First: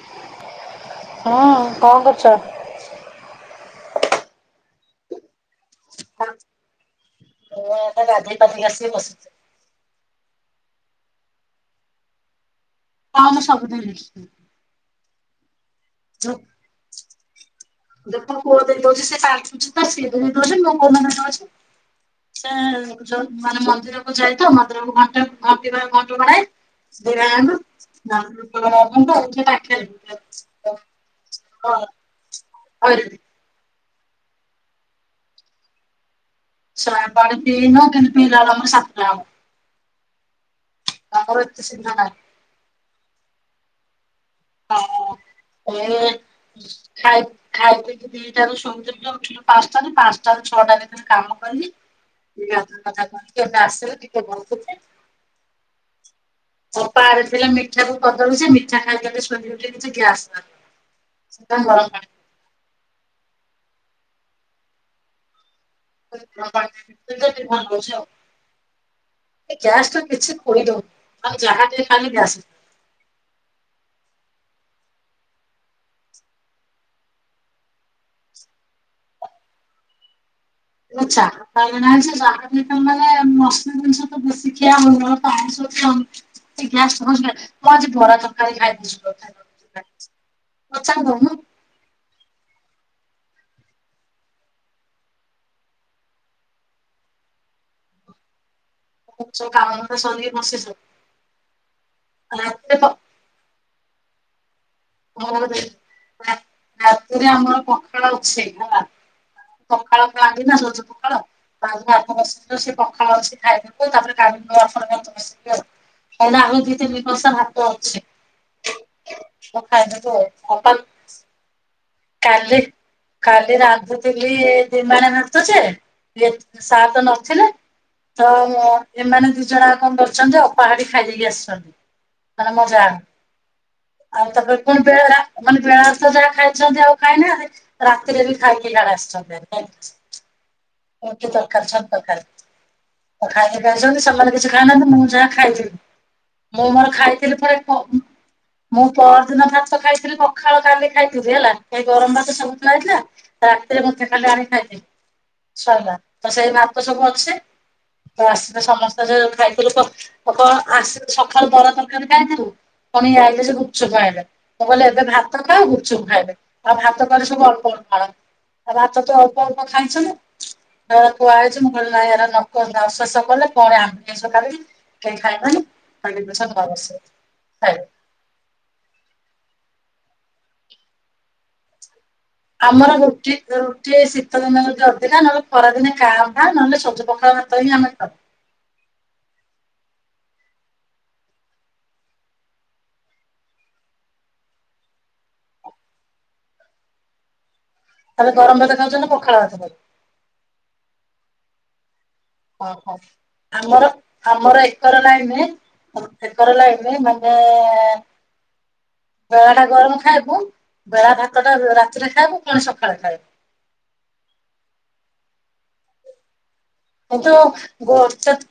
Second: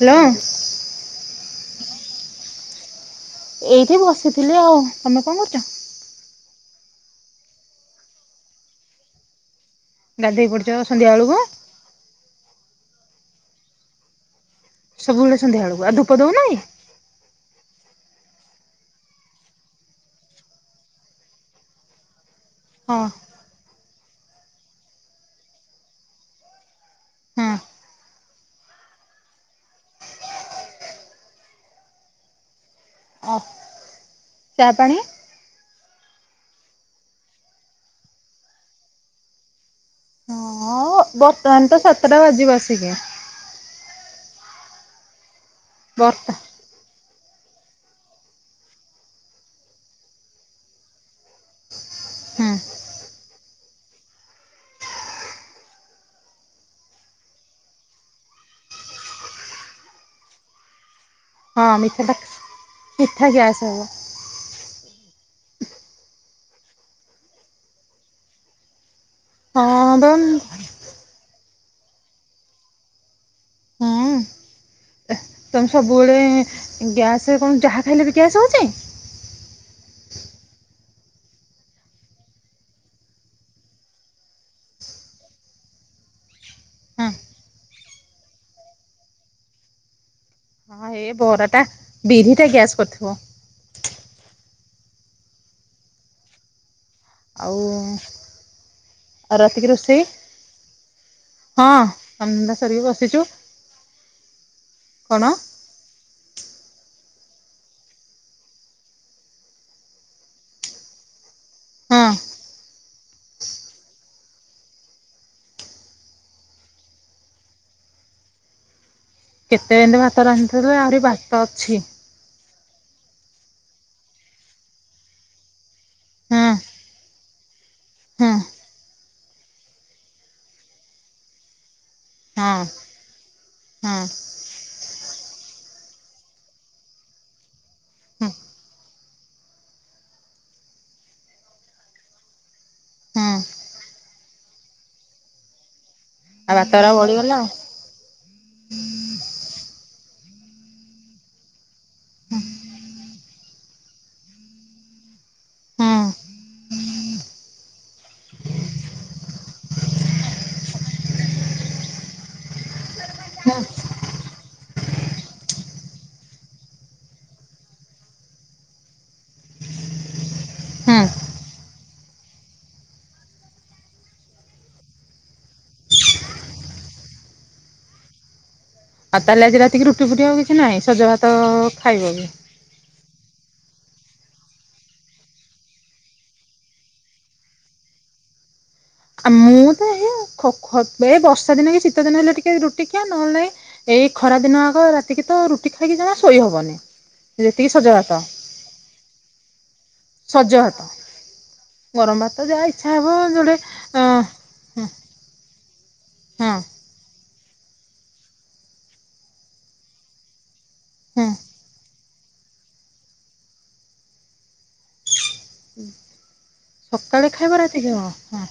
Hello ହଁ କଣ କରୁଛ? ଏଇଠି ବସିଥିଲି ଆଉ ତମେ କଣ କରୁଛ? [inaudible] ଗାଧେଇପାଧେଇ ଆସି ବସିଛି। ଗାଧେଇ ପଡ଼ିଛ ସନ୍ଧ୍ୟା ବେଳକୁ? ହଁ ମୁଁ ସବୁଦିନି। ସବୁବେଳେ ସନ୍ଧ୍ୟାବେଳୁ ଧୂପ ଦଉନାଁ କୁଅ ଦେଇଦଉଛି ସେ କାଛି ତ ସେ ଦେଇ ଦଉଛନ୍ତି ମୁୋ କୋଉ ମ ଦଉଛି। ସେ ହଁ ଯଉ ମାନେ ମନ୍ଦିର ଯାଇ ତ ମନ୍ଦିର କୁ ଘଣ୍ ଘଣ୍ଟ ଘଣ୍ଟି ବାଡାଏ ଦି ଭାଇ ହଁ ଯାଙ୍କ। ହଁ ଆରେ ଚାହା ପାଣି? ସୟପାଡ଼ ପଇନ ପିଇଲା ବେଳୁ ସାତଟା ହବ। ହଁ ଆମର ଏତେ ବର୍ତ୍ତମାନ ତ ଶୀଘ୍ର ନାହିଁ। ସାତଟା ବାଜିବ ଆସିକି। ହଁ ଆ ବର୍ତ୍ତ ଖାଇ ଖାଇ ପଇକି ଦିଟାରୁ ଶୋଇ ଉଠିଲୁ ପାଞ୍ଚଟାରୁ ପାଞ୍ଚଟ ର ଛଅଟା ଭିତରେ କାମ କଲି ହୁଁ [inaudible] ଆସିଲ ଟିକେ ଭଲୁପା ଆଡେ ଥିଲା ମିଠା କୁ କଦଳୀ ଯେ ମିଠା ଖାଇ [unintelligible] କିଛି ଗ୍ୟାସ ନାହିଁ। ହଁ ମିଠା ଟା ମିଠା ଗ୍ୟାସ ହବ। ଲୁଣ ପାଣି ଟିକେ ପିଇଚି ଟିକେ ଭଲ ଲାଗୁଚି ଆଉ। ଗ୍ୟାସ ହଁ ଟା ବା କିଛି ଖୋଇଦେଉନି। ଜାହା ଟିକେ ଖାଇଲି ଗ୍ୟାସ ହୁଁ ତମେ ସବୁବେଳେ ଗ୍ୟାସ କଣ ଯାହା ଖାଇଲେ ବି ଗ୍ୟାସ୍ ହଉଛି। ଚା ନାହି ମାନେ ମସଲା ଜିନିଷ ତ ବେଶୀ ଖିଆ ହଉନି ତ ମୁଁ ଆଇଁଷ ଖାଉନି ଟି ହଁ ଗ୍ୟାସ ହଉଛି କାଇଁ ମୁଁ ଆଜି ବରା ତରକାରୀ ଖାଇଛି। ହେ ବରା ଟା ବିରି ଟା ଗ୍ୟାସ କରୁଥିବ ଆଉ ଆଉ ସବୁ ରାତିକି କାମଧନ୍ଦା ରୋଷେଇ ସରି କି ବସି ଛି ହଁ କାମଧନ୍ଦା ସାରିକି ବସିଛୁ [unintelligible] କଣ ଯି ଆମର ପଖାଳ ଅଛି ହେଲା ପଖାଳ ଖାଆନ୍ତି ନା ସଜ ପଖାଳ କାଲିଠୁ ହଁ ଆଠ ଦଶ ଦିନର ସେ ପଖାଳ ପଖାଳ ଅଛି ଖାଇଦୋବୁ ତାପରେ [unintelligible] ଦିି ତିନି କଂସା ଭାତ ଅଛି। ମୁଁ କେତେ କେନ୍ତୀ ଖାଇଦେବି ଭାତ ଆଉ ରାନ୍ଧିଥିଲେ ଅପା ଆହୁରି ଭାତ ଅଛି? [inaudible] କାଲି କାଲି ରାନ୍ଧୁଥିଲି ଦିମାଣ ଭାତ ଯେ ଇଏ ହଁ ସାତ ନ ଛେନେ। [inaudible] ହଁ ଏମାନେ ଦି ଜଣ କଣ କରଛନ୍ତି, ଅପା ଘଟି ଖାଇଦେଇ କି ଆସିଛନ୍ତି ମାନେ ହଁ ମ ଜାଆ ହଁ [inaudible] ଆଉ ତାଙ୍କ କଣ ବେଳା ମାନେ ବେଳାସ ଯାହା ଖାଇ ଛନ୍ତି ଆଉ ଖାଇନା ରାତିରେ ହଁ ବି ଖାଇକି ନା ଆସିଛନ୍ତି [inaudible] ଏତେ ତରକାରୀ ଛତୁ ତରକାରୀ ତ ହଁ ଖାଇଲେ ଖାଇଛନ୍ତି ସେମାନେ କିଛି ଖାଇନାହାନ୍ତି ମୁଁ ଯାହା ଖାଇଥିବି ଆଉ ମୁଁ ଭାତରା ମୋର ବଳିଗଲା ଖାଇଥିଲି ଆଉ। ଥରେ ମୁଁ ପରଦିନ ଭାତ ଖାଇ ରାତିରେ ପଖାଳ କାଲି ଖାଇଥିଲି ହେଲା। ଗରମ ଭାତ ସବୁ ଥୁଆହେଇଥିଲା, ରାତିରେ ମତେ ଖାଲି ଆ ଖାଇଥିଲି ସରିଲା ହୁଁ ତ ସେଇ ଭାତ ସବୁ ଅଛି ତ ଆସିଲେ ସମସ୍ତେ ସଇଲା ତ ସେଇ ଭାତ ସବୁ ଅଛି ବାସ ସମସ୍ତେ ଖାଇଥିଲୁ ଆସିକି ସକାଳୁ ବରା ତରକାରୀ ଖାଇଥିଲୁ ପୁଣି ଇଏ ଆଇଲେ ଯେ ଗୁପଚୁପ ଆଣିଲେ ଖାଇଲେ ମୁଁ କହିଲି ଏବେ ଭାତ ଖାଅ ଗୁପଚୁପ ଖାଇଲେ ଆଉ ଭାତ କହିଲେ ସବୁ ଅଳ୍ପ ଆଣ ଆଉ ଭାତ ତ ଅଳ୍ପ ଅଳ୍ପ ଖାଇଛନ୍ତି। ହୁଁ ସେରା ଥୁଆହେଇଛି ମୁଁ କହିଲି ନାଇ ଏରା ନ ଶେଷ କଲେ ପୁଣି ଆମିସ କରିବି କେହି ଖାଇବାନି ଆଉ ତାହେଲେ ଆଜି ରାତିକି ରୁଟି ଫୁଟି ଆଉ କିଛି ନାହିଁ, ସଜ ଭାତ ଖାଇବ କି ଆମର ରୁଟି ରୁଟି ଶୀତ ଦିନ ଟିକେ ଅଧିକା ନହେଲେ ଖରାଦିନେ କା ବା ନହେଲେ ସଜ ପଖାଳ ଭାତ ହିଁ ଆମେ ଖାଉ। ଆ ମୁଁ ତ ଏଇଆ ଖୋ-ଏଇ ବର୍ଷା ଦିନ କି ଶୀତ ଦିନ ହେଲେ ଟିକେ ରୁଟି ଖିଆ ନହେଲେନାଇ, ଏଇ ଖରା ଦିନ ଆଗ ରାତିକି ତ ରୁଟି ଖାଇକି ଜମା ଶୋଇ ହବନି। ଯେତିକି ସଜ ଭାତ। ତମେ ଗରମ ଭାତ ଖାଉଛ, ମୁଁ ପଖାଳ ଭାତ ଖାଉଚି। ସଜ ଭାତ ଗରମ ଭାତ ଯାହା ଇଚ୍ଛା ହବ ଯୋଡେ ଆମର ଆମର ହଁ ଏକର ନାଇଁ ନୁହେଁ ଆମ ସ କରର ହଁ ଲାଗିେ [unintelligible] ତା ଆ ଆ ବେଳା ଟା ଗରମ ଖାଇବୁ? ବେଳା ହଁ ଭାତଟା ରାତିରେ ତାକୁ କଣ ସକାଳେ ଖାଇବୁ [inaudible] [inaudible] ସକାଳେ କିନ୍ତୁ ଖାଇବ ରାତି ଖାଇବ ଗୋଟେ ହଁ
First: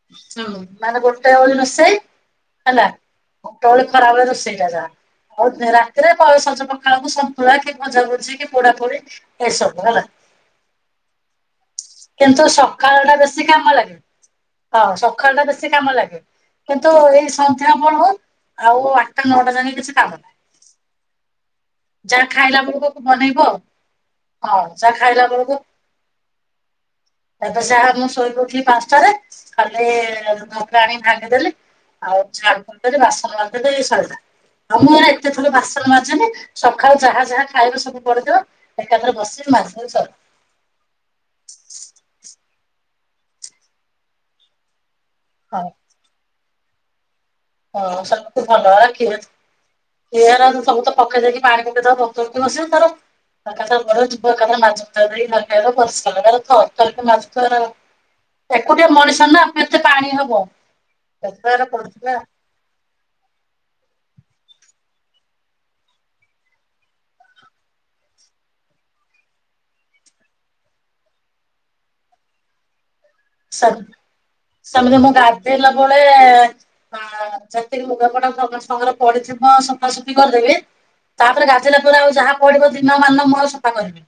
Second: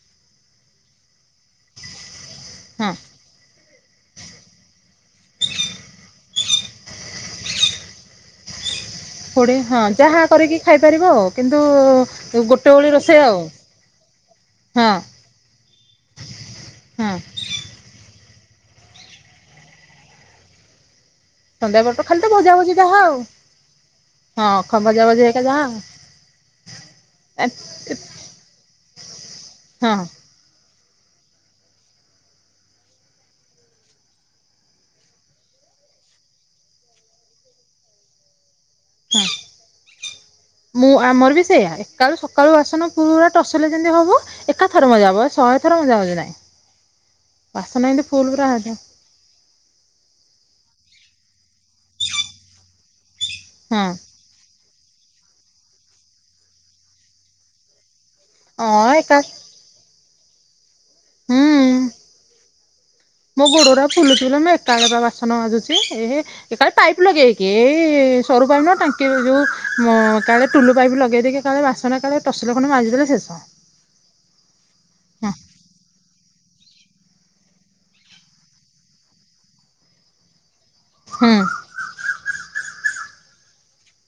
[inaudible] ମାନେ ପ ଗୋଟେ ଓଳି ରୋଷେଇ ହେଲା ହଁ। ଗୋଟେ ଓଳି ଖରା ବେଳେ ରୋଷେଇଟା ଯାହା ଆଉ ରାତିରେ ପର ସ ପଖାଳ କୁ ସନ୍ତୁଳା କି ଭଜା ଭୂଜି କି ପୋଡା ପୋଡି କୋଡେ ହଁ ଏସବୁ ହେଲା ଯାହା କରିକି ଖାଇପାରିବ ଆଉ କିନ୍ତୁ କିନ୍ତୁ ଗୋଟେ ଓଳି ସକାଳ ଟା ରୋଷେଇ ଆଉ ବେଶୀ କାମ ଲାଗେ [inaudible] ହଁ ସକାଳଟା ବେଶୀ କାମ ଲାଗେ କିନ୍ତୁ ହଁ ଏଇ ସନ୍ଧ୍ୟା ପର ହୋଉ ଆଉ ଆଠଟା ନଅଟା ଯାକେ କିଛି କାମ ନାହିଁ। ସନ୍ଧ୍ୟାବେଳ ତ ଖାଲି ଯାହା ତ ଭଜା ଖାଇଲା ଭଜି ବେଳକୁ ଯାହା ଆଉ ବନେଇବ ହଁ ଅଖ ଯାହା ଭଜା ଖାଇଲା ଭଜି ହେଇ କି ବେଳକୁ ଯାହା ଆ [inaudible] ଏବେ ଯାହା ମୁଁ ଶୋଇକି ଉଠିଲି ପାଞ୍ଚଟାରେ ହଁ କାଲି ପାଣି ଭାଙ୍ଗିଦେଲି ଆଉ ଝା କରିଦେଲି ବାସନ ମାଜି ଦେଲି ସଇଲା ଆଉ ମୁଁ ଏର ଏତେ ଥର ବାସନ ମାଜୁନି ସକାଳୁ ଯାହା ଯାହା ଖାଇବେ ସବୁ ପଡ଼ିଥିବ ହଁ [inaudible] ମୁଁ ଆମର ବି ସେଇୟା। କାଲ ସ ସକାଳୁ ବାସନ ପୁରା ଟସଲେ ଯେମିତି ହବ ଏକାଥରେ ମଜା ହବ ମୋର ଶହେ ହଁ ଥର ମଜା ମୁଜି ନାହଁ। ହଁ ସେଟାତ ଭଲ, ହଁ ଏରା [inaudible] ହେରା ସବୁତ ପକେଇ ଯାଇକି ପାଣି ପଟେଇଦବା ବତୁରୁ ଥିବ ସେ ତାର ତା କଥା ଯିବ କଥା ଏକା ମାଛ [unintelligible] ଏକୁଆ ହଁ ଏକା ମଣିଷ ନା ଫୁଣି ଏତେ ପାଣି ହବ ପ ଦଶରା ହୁଁ ପହଁଚିଲା ମୋ ଗୋଡଟା ଫୁଲୁଛି ବଲେ ମୁଁ ଏକାଳଳେ ବା ବାସନ ମାଜୁଛି ଏ ଏକାଳେ ପାଇପ୍ ଲଗେଇକି ଏଇ ସରୁ ପାଇପ୍ ନ ଟାଙ୍କି ଯୋଉ କାଳେ ଟୁଲୁ ପାଇପ୍ ଲଗେଇଦେଇକିାଳେ ବାସନ କାଳେ ଟସିଲ ଖଣ୍ଡ ମାଜିଦେଲେ ସେ ସାର ସମାନେ ମୁଁ ହଁ ଗାଧେଇଲା ବଳେ ଆ ଜତି ମୁଗାପଟା ସାଙ୍ଗରେ ପଡିଥିବ ସଫାସଫି କରିଦେବି ହୁଁ ତାପରେ ଗାଧେଇଲା ପରେ ଆଉ ଯାହା ପଡିବ ଦିନମାନ ମୋର ସଫା କରିଵି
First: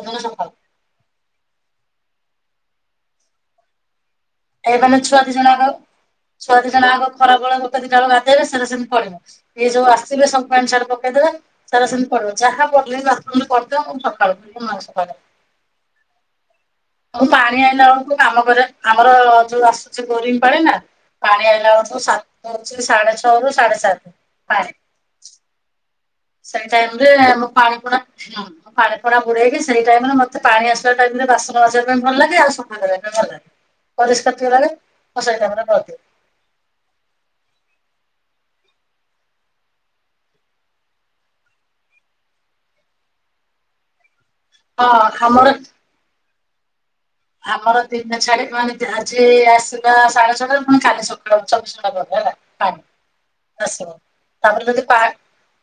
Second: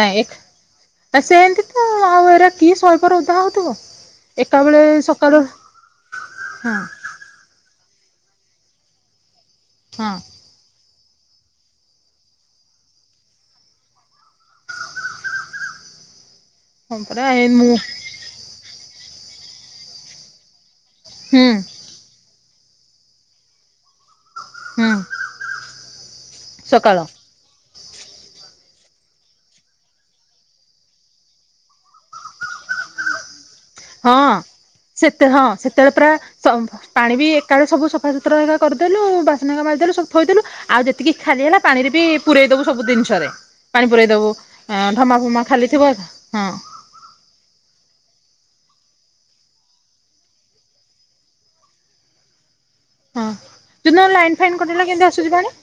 ନାଇଁ ନା ସେମିତି ତ ଆଉ ଏରା କିଏ ସଏ ଥର ଓଦା ହଉଥିବ ଏ ଏକାବେଳେ ମାନେ ଛୁଆ ସକାଳୁ ଦିଜଣଙ୍କର ଛୁଆ ହଁ ଦିଜଣ ଆଗ ଖରା ବଳ ଯଦି ତାର ଗାଧେଇବ ସେରା ସେମତି ପଡ଼ିବ। ଏଇ ଯୋଉ ହଁ ଆସିଥିଲେ ସବୁ ପାଣ୍ଟସାର୍ଟ ପ ହେଥିରେ ସେରା ସେମତି ପଡିବ, ଯାହା ପଡିଲେବି ବାଥରୁମ ରେ ପଡ଼ିଥିବ ମୁଁ ସକାଳୁ ମୁଇ ସଫା କରେ। ହଁ ପରା ଆଉ ଏ ପାଣି ମୁଁ ଆଣିଲା ବେଳକୁ କାମ କରେ ଆଉ ଆମର ଯୋଉ ଆସୁଚି ବୋରିଙ୍ଗ ପାଣି ନା ହୁଁ ପାଣି ଆଇଲା ଅଳୁକୁ ସାତ ଦଉଚି ସାଢେ ଛଅରୁୁ ସାଢେ ସାତ। ପାଣି। ହୁଁ ସେଇ ସକାଳ ଟାଇମରେ ଆମ ପାଣି ପୁଣା ଫିଉନୁ। ଆଉ ପାଣି ପୁଣା ପୁରେଇକି ସେଇ ଟାଇମ ରେ ମତେ ପାଣି ଆସିବା ଟାଇମ ରେ ବାସନ ମାଜିବା ପାଇଁ ଭଲ ଲାଗେ, ଆଉ ସଫା କରିବା ପାଇଁ ଭଲ ଲାଗେ। ହଁ ପରିଷ୍କାର ଟିକେ ଲାଗେ ମୁଁ ସେତ ସେଇ ହଁ ଟାଇମ ରେ ସେତେବେଳେ କରିଦିଏ ପୁରା ପାଣି ବି ଏକାବେଳେ ସବୁ ସଫା ସୁତ ସୁତ୍ର ହରିକା କରିଦେଲୁ ବାସନ ହରିକା ମାଜିଦେଲୁ ସବୁ ଥୋଇଦେଲୁ ଆଉ ଯେତିକି ଖାଲି ହେଲା ପାଣିରେ ବି ପୁରେଇଦବୁ ସବୁ ଜିନିଷରେ ପାଣି ପୁରେଇଦବୁ ଏଁ ହଁ ଢମାଫମା ଆମର ଖାଲିଥିବ ହେକା ହଁ। ଆମର ଦିନେ ଛାଡି ମାନେ ଆଜି ଆସିବା ସାଢେ ଛଅଟାରୁ ପୁଣି କାଲି ସକାଳ ଚବିଶ ଘଣ୍ଟା ପରେ ହେଲା। ପାଣି ହଁ ଆସିବ। ଯଉଦିନ ଲାଇନଫାଇନ ତାପରେ ଯଦି କଟିଗଲା କିଂତି ଆଶୁଛି ପାଣି?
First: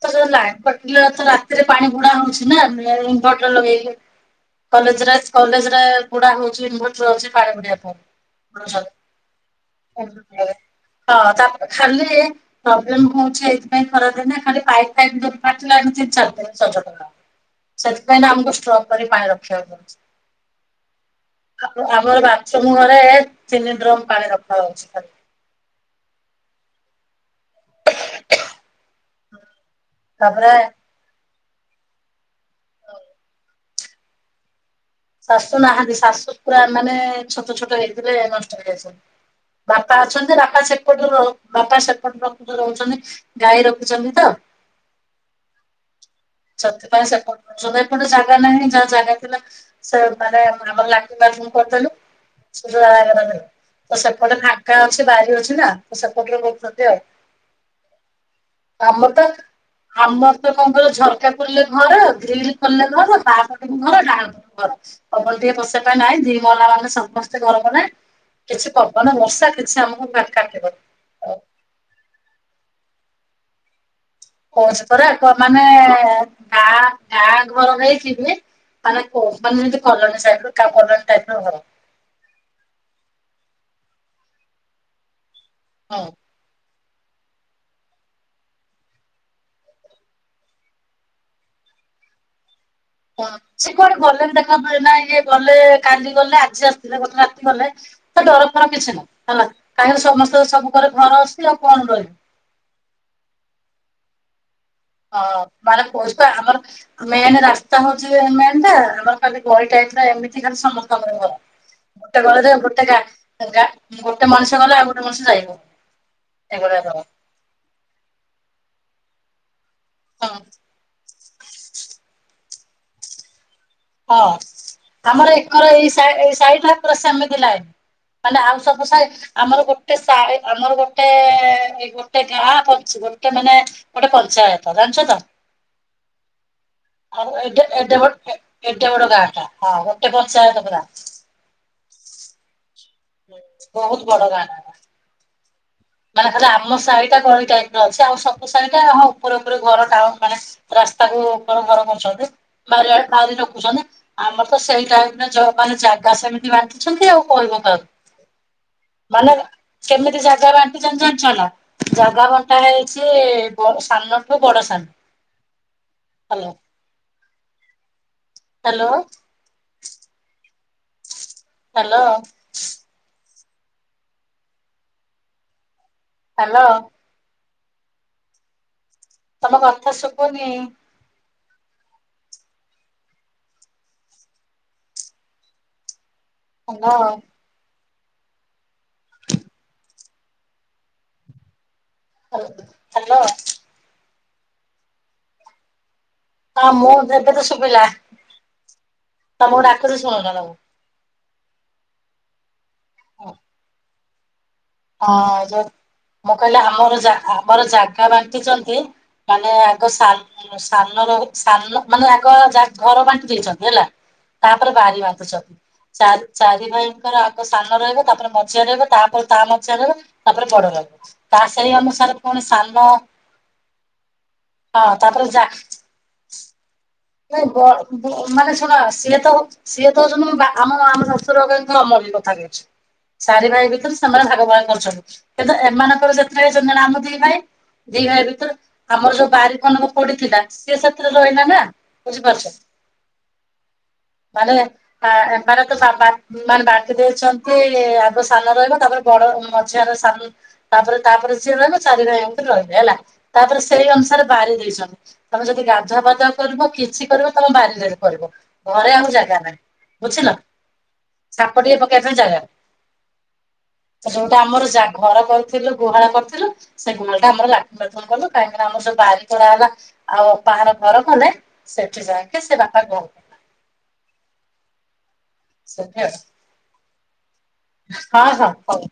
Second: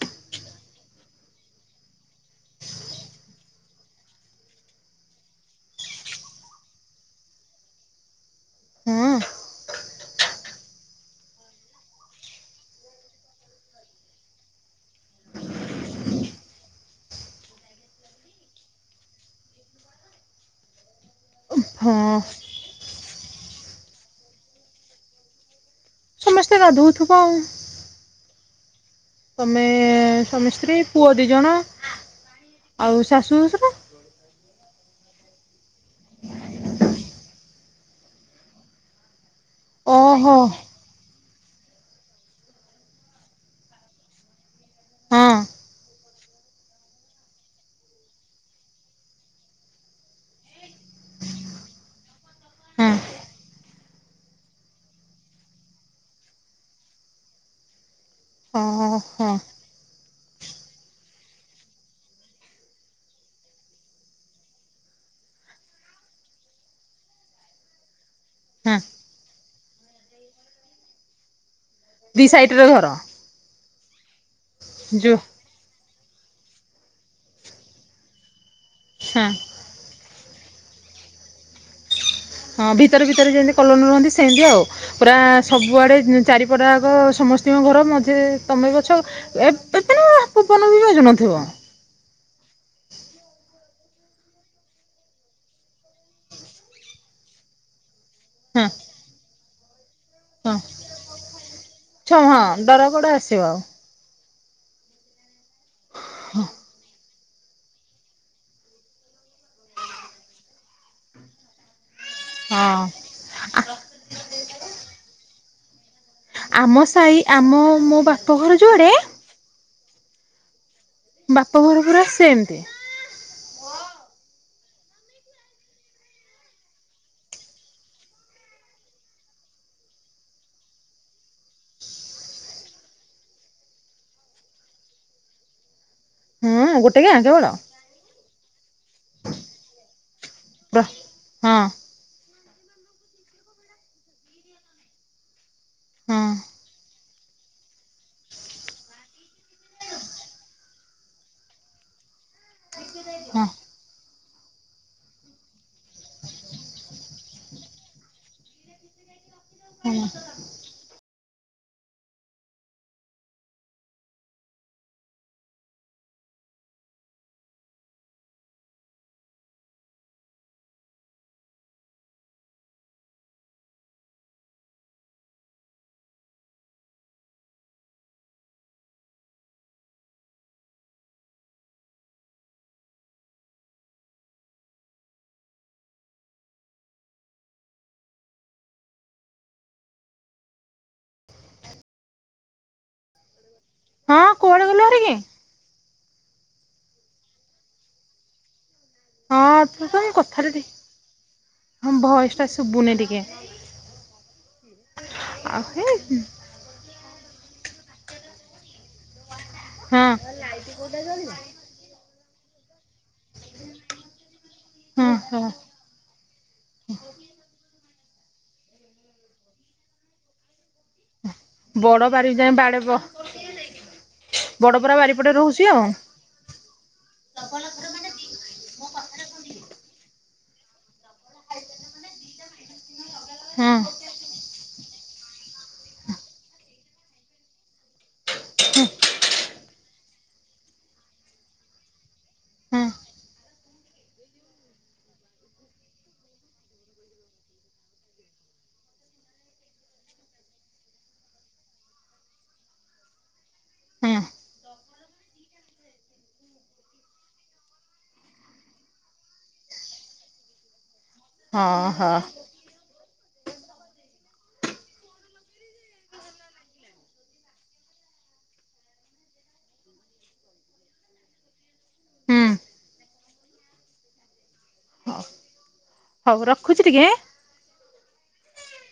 [unintelligible] ଲାଇନ୍ କଟଥିଲା ରାତିରେ ପାଣି ଭୁଡା ହଉଚି ନା ଇନଭଟର ଲଗେଇକି କଲେଜରେ କଲେଜରେ ବୁଡା ହଉଚି ଇନଭଟର ଅଛି ପାଣି ବୁଡେଇଆକୁ [unintelligible] ହଁ ହଁ ତା ପରେ ଖାଲି ପ୍ରବ୍ଲେମ୍ ହଁଉଚି ଏଇଥିପାଇଁ ଖରାଦିନେ ଖାଲି ପାଇପ୍ ଫାଇପ୍ ଯଦି ଫାଟିଲା ଏଇନୁ ତିନି ଚାରଦିନି ସଜଡ଼ା ହବ। ସେଥିପାଇଁ ନା ଆମକୁ ଷ୍ଟ୍ରକ୍ କରି ପାଣି ରଖିବାକୁ ପଡୁଛି। ଆଉ ହଁ ଆମର ବାଥ୍ରୁମ୍ ଘରେ ତିନି ଡ୍ରମ୍ ପାଣି ରଖାହଉଚି ଖାଲି ସମସ୍ତେ ଗାଧଉଥିବ ଆଉ। ତମେ ସ୍ବାମୀ, ତାପରେ ସ୍ତ୍ରୀ ପୁଅ ଦି ଜଣ ଆଉ ଶାଶୁ ଶଶୁର ଶାଶୁ ନାହାନ୍ତି ଶାଶୁ ପୁରା ମାନେ ଛୋଟ ଛୋଟ ହେଇଥିଲେ ନଷ୍ଟ ହେଇଯାଇଛନ୍ତି ବାପା ଅଛନ୍ତି ଓହୋ ବାପା ସେପଟରୁ ବାପା ସେପଟ ରଖୁ ରହୁଛନ୍ତି ଗାଈ ରଖୁଚନ୍ତି ତ ହଁ। ସେଥିପାଇଁ ସେପଟରେ ଏପଟେ ଜାଗା ନାହିଁ ଯାହା ଜାଗା ଥିଲା ସେ ମାନେ ଆମ ଲାଟିନ ବାଥରୁମ୍ ହଁ କରିଦେଲୁ ତ ସେପଟେ ଫାଙ୍କା ଅଛି ବାରି ଅଛି ନା ତ ସେପଟରେ ରହୁଛନ୍ତି ଆଉ। ଅଁ ଅଁ ଆମର ତ ହଁ ଆମର ତ କଣ କହିଲ ଝରକା ଖୋଲିଲେ ଘର ଗ୍ରିଲ୍ ଖୋଲିଲେ ଘର ବାଁ ପଟକୁ ଘର ଡାହାଣ ପଟକୁ ଘର ଅଛି ପବନ ଟିକେ ପଶିବା ପାଇଁ ନାଇଁ ଦି ମହଲା ମାନେ ସମସ୍ତେ ଗରମରେ କିଛି ହଁ ପବନ, ବର୍ଷା [unintelligible] ଦି ସାଇଟ ରେ ଘର ହଉଛି ପରା ଯୋଉ ପ ମାନେ ଏ ଗାଁ ଗାଁ ଘର ହେଇଥିଲେ ମାନେ ହଁ। କମ୍ପାନି ହଉଛି କଲୋନୀ ସା ଟା କଲୋନି ଟାଇପର ଘର। ହଁ ଭିତରେ ଭିତରେ ଯେମିତି କଲୋନି ରୁହନ୍ତି ସେମିତି ଆଉ ପୁରା ସବୁଆଡ଼େ ହଁ। ଉ ଚାରିପଟା ଉଁ ସମସ୍ତିଙ୍କ ଘର ମଝିରେ ତମେ ଅଛ ଏ ଏବେ ନା ପବନ ବି ବାଜୁ ନ ଥିବ। ହଁ ସେ କୁଆଡେ ଗଲେ ବି ଦେଖାକୁ ପ ନାଇ ଇଏ ଗଲେ କାଲି ଗଲେ ଆଜି ଆସିଥିଲେ ଗତ ରାତି ଗଲେ ତେ ଡର ହଁ ଫର କିଛି ନାହିଁ ହେଲା। କାହିଁକି ତ ସମସ୍ତ ହଁ ସବୁ ପରେ ଘର ଅଛି ଆଉ କଣ ଛ ଡରିବୁ। ହଁ ଡର କୁଆଡ଼େ ଆସିବ ହଁ ମାନେ କହୁଛି ପା ଆମର ମେନ ରାସ୍ତା ହଉଛି ମେନ ଟା ଆମର ଖାଲି ଗଳି ଟା ହେଇଥିଲା ଏମିତି ଖାଲି ସମସ୍ତଙ୍କର ଘର। ଗୋଟେ ଗଳି ଯେ ଆଉ ଗୋଟେ ଗା ଗା ହଁ ଗୋଟେ ମଣିଷ ଗଲେ ଆଉ ଗୋଟେ ମଣିଷ ଯାଇ ହବ। ଆମ ସାହି ଆମ ମୋ ବାପ ଘର ଯୁଆଡେ ହଁ ବାପ ଘର ପୁରା ସେମିତି। ହଁ ଆମର ଏକର ଏଇ ସା ଏଇ ସାଇ ଟା ପୁରା ସେମିତି ଲାଇନ ମାନେ ଆଉ ସବୁ ସାଇ ଆମର ଗୋଟେ ସାଇ ଆମର ଗୋଟେ ଏଇ ଗୋଟେ ଗାଁ ପଞ୍ଚ ଗୋଟେ ମାନେ ଗୋଟେ ପଞ୍ଚାୟତ ଜାଣିଛ ତ। ହୁଁ ଗୋଟେ ଗାଁ ଆଉ କେବଳ ଏଡେ ଏଡେ ବଡ ଏ ଏଡେ ବଡ ଗାଁ ଟା ହଁ ଗୋ ଟେ ପଞ୍ଚାୟତ ପୁରା। ହଁ ହୁଁ ବହୁତ ବଡ ଗାଁ [inaudible] ହଁ ମାନେ ଖାଲି ଆମ ସାଇ ଟା ଗଳି ଟା ଅଛି ଆଉ ସବୁ ସାହିଟା ହଁ ଉପରେ ଉପରେ ଘର ଟା ମାନେ ରାସ୍ତାକୁ ବରଂ ଘର କରୁଛନ୍ତି। ବାର ବାର ହଁ ରଖୁଛନ୍ତି ଆମର ତ ସେଇ ଟାଇପରେ ଜ ମାନେ ଜାଗା ସେମିତି ବାଣ୍ଟିଛନ୍ତି ଆଉ କହିବ କାହାକୁ। ମାନେ ହଁ ସେମିତି ଜାଗା ବାଣ ନ ଚଲା ଜାଗା ବଣ୍ଟା ହେଇଛି ବଡ ସାନଠୁ ବଡ ସାନ। ହ୍ୟାଲୋ ହ୍ୟାଲୋ ହ୍ୟାଲୋ ହ୍ୟାଲୋ ତମ କଥା ଶୁଭୁନି। ହାଲୋ ହ ହାଲୋ ହଁ କୁଆଡେ ଗଲ ଭାରିକି। ହଁ ମୁଁ ଦେବେ ତ ଶୁଭିଲା। ହଁ ତମକୁ ତୁ ଡାକୁଛି ତମ ଶୁଣୁନ। କଥାଟା ଟିକେ ହଁ ଭଏସ ଟା ସୁୁବୁନି ଟିକେ। ହଁ ଯଉ ଆଉ ହେ ମୁଁ କହିଲି ଆମର ଆମର ଜାଗା ବାଣ୍ଟିଛନ୍ତି ମାନେ ଆଗ ହଁ ସାନର ମାନେ କ ଯା ଘର ବାଣ୍ଟି ଦେଇଛନ୍ତି ହେଲା ତାପରେ ବାରି ହଁ ହଁ ବାଟୁଛନ୍ତି। ଚାରି ଭାଇଙ୍କର ଆଗ ସାନ ରହିବ ତାପରେ ମଝିଆ ରହିବ ତାପରେ ତା ମଝିଆ ରହିବ ତାପରେ ବଡ ର ତା ସେଇ ବଡ ଅନୁସାରେ ବାରି ପୁଣି ଯାଏଁ ସାନ ବାଡେ ହଁ ବଡ ପରା ତାପରେ ବାରିପଟେ ଯା ରହୁଛି ଆଉ। ମାନେ ଶୁଣ ସିଏ ତ ସିଏ ତ ହଉଛନ୍ତି ଆମ ବାପା ଶଶୁର ଅମଳ ର କଥା କହିବେ। ଚାରି ଭାଇ ହଁ ଭିତରେ ସେମାନେ ଭାଗ ଭାଗ କରୁଛନ୍ତି। ଏବେ ଏମାନଙ୍କର ଯେତେ ଜଣ ଜଣ ଆମ ଦି ଭାଇ ଦି ଭାଇ ଭିତରୁ ଆମର ଯୋଉ ବାରିିଖଣ୍ଡକ ପଡିଥିଲା ସିଏ ସେଥିରେ ରହିଲା ନା। ବୁଝିପାରୁଛ ହଁ ମାନେ ଏମାନେ ତ ମାନେ ବାଣ୍ଟି ଦେଇଛନ୍ତି ଆଗ ସାନ ରହିବ ତାପରେ ବଡ ମଝିଆର ସାନ ତାପରେ ତାପରେ ଯିଏ ରହିବ ଚାରିରେ ଏମିତି ରହିବେ ହେଲା ତାପରେ ସେଇ ହଁ ଅନୁସାରେ ବାରି ଦେଇଛନ୍ତି। ତମେ ଯଦି ଗାଧୁଆ ପାଧୁଆ କରିବ କି କିଛି କରିବ ତମ ବାରିରେ ବି କରିବ ଘରେ ଆଉ ଜାଗା ନାହିଁ ବୁଝିଲ। ଛାପ ଟିକେ ହଁ ପକେଇବା ହଁ ପାଇଁ ଜାଗା ଯୋଉଟା ଆମର ଯାହା ଘର କରିଥିଲୁ ଗୁହାଳ କରିଥିଲୁ ସେ ଗୁହାଳ ଟା ଆମର ଲାଟିନ ବାଥରୁମ କଲୁ କାହିଁକିନା ଆମର ଯୋଉ ବାରିିକରାହେଲା ହେଲା ଆଉ ବାହାର ଘର କଲେ। ସେଠି ଯାଇକି ହୁଁ ସେ ବାଟ ଗଣୁଥିଲା। ସଖା [unintelligible] ଅଛି ଟିକେ। ହଁ ହଁ ହଉ।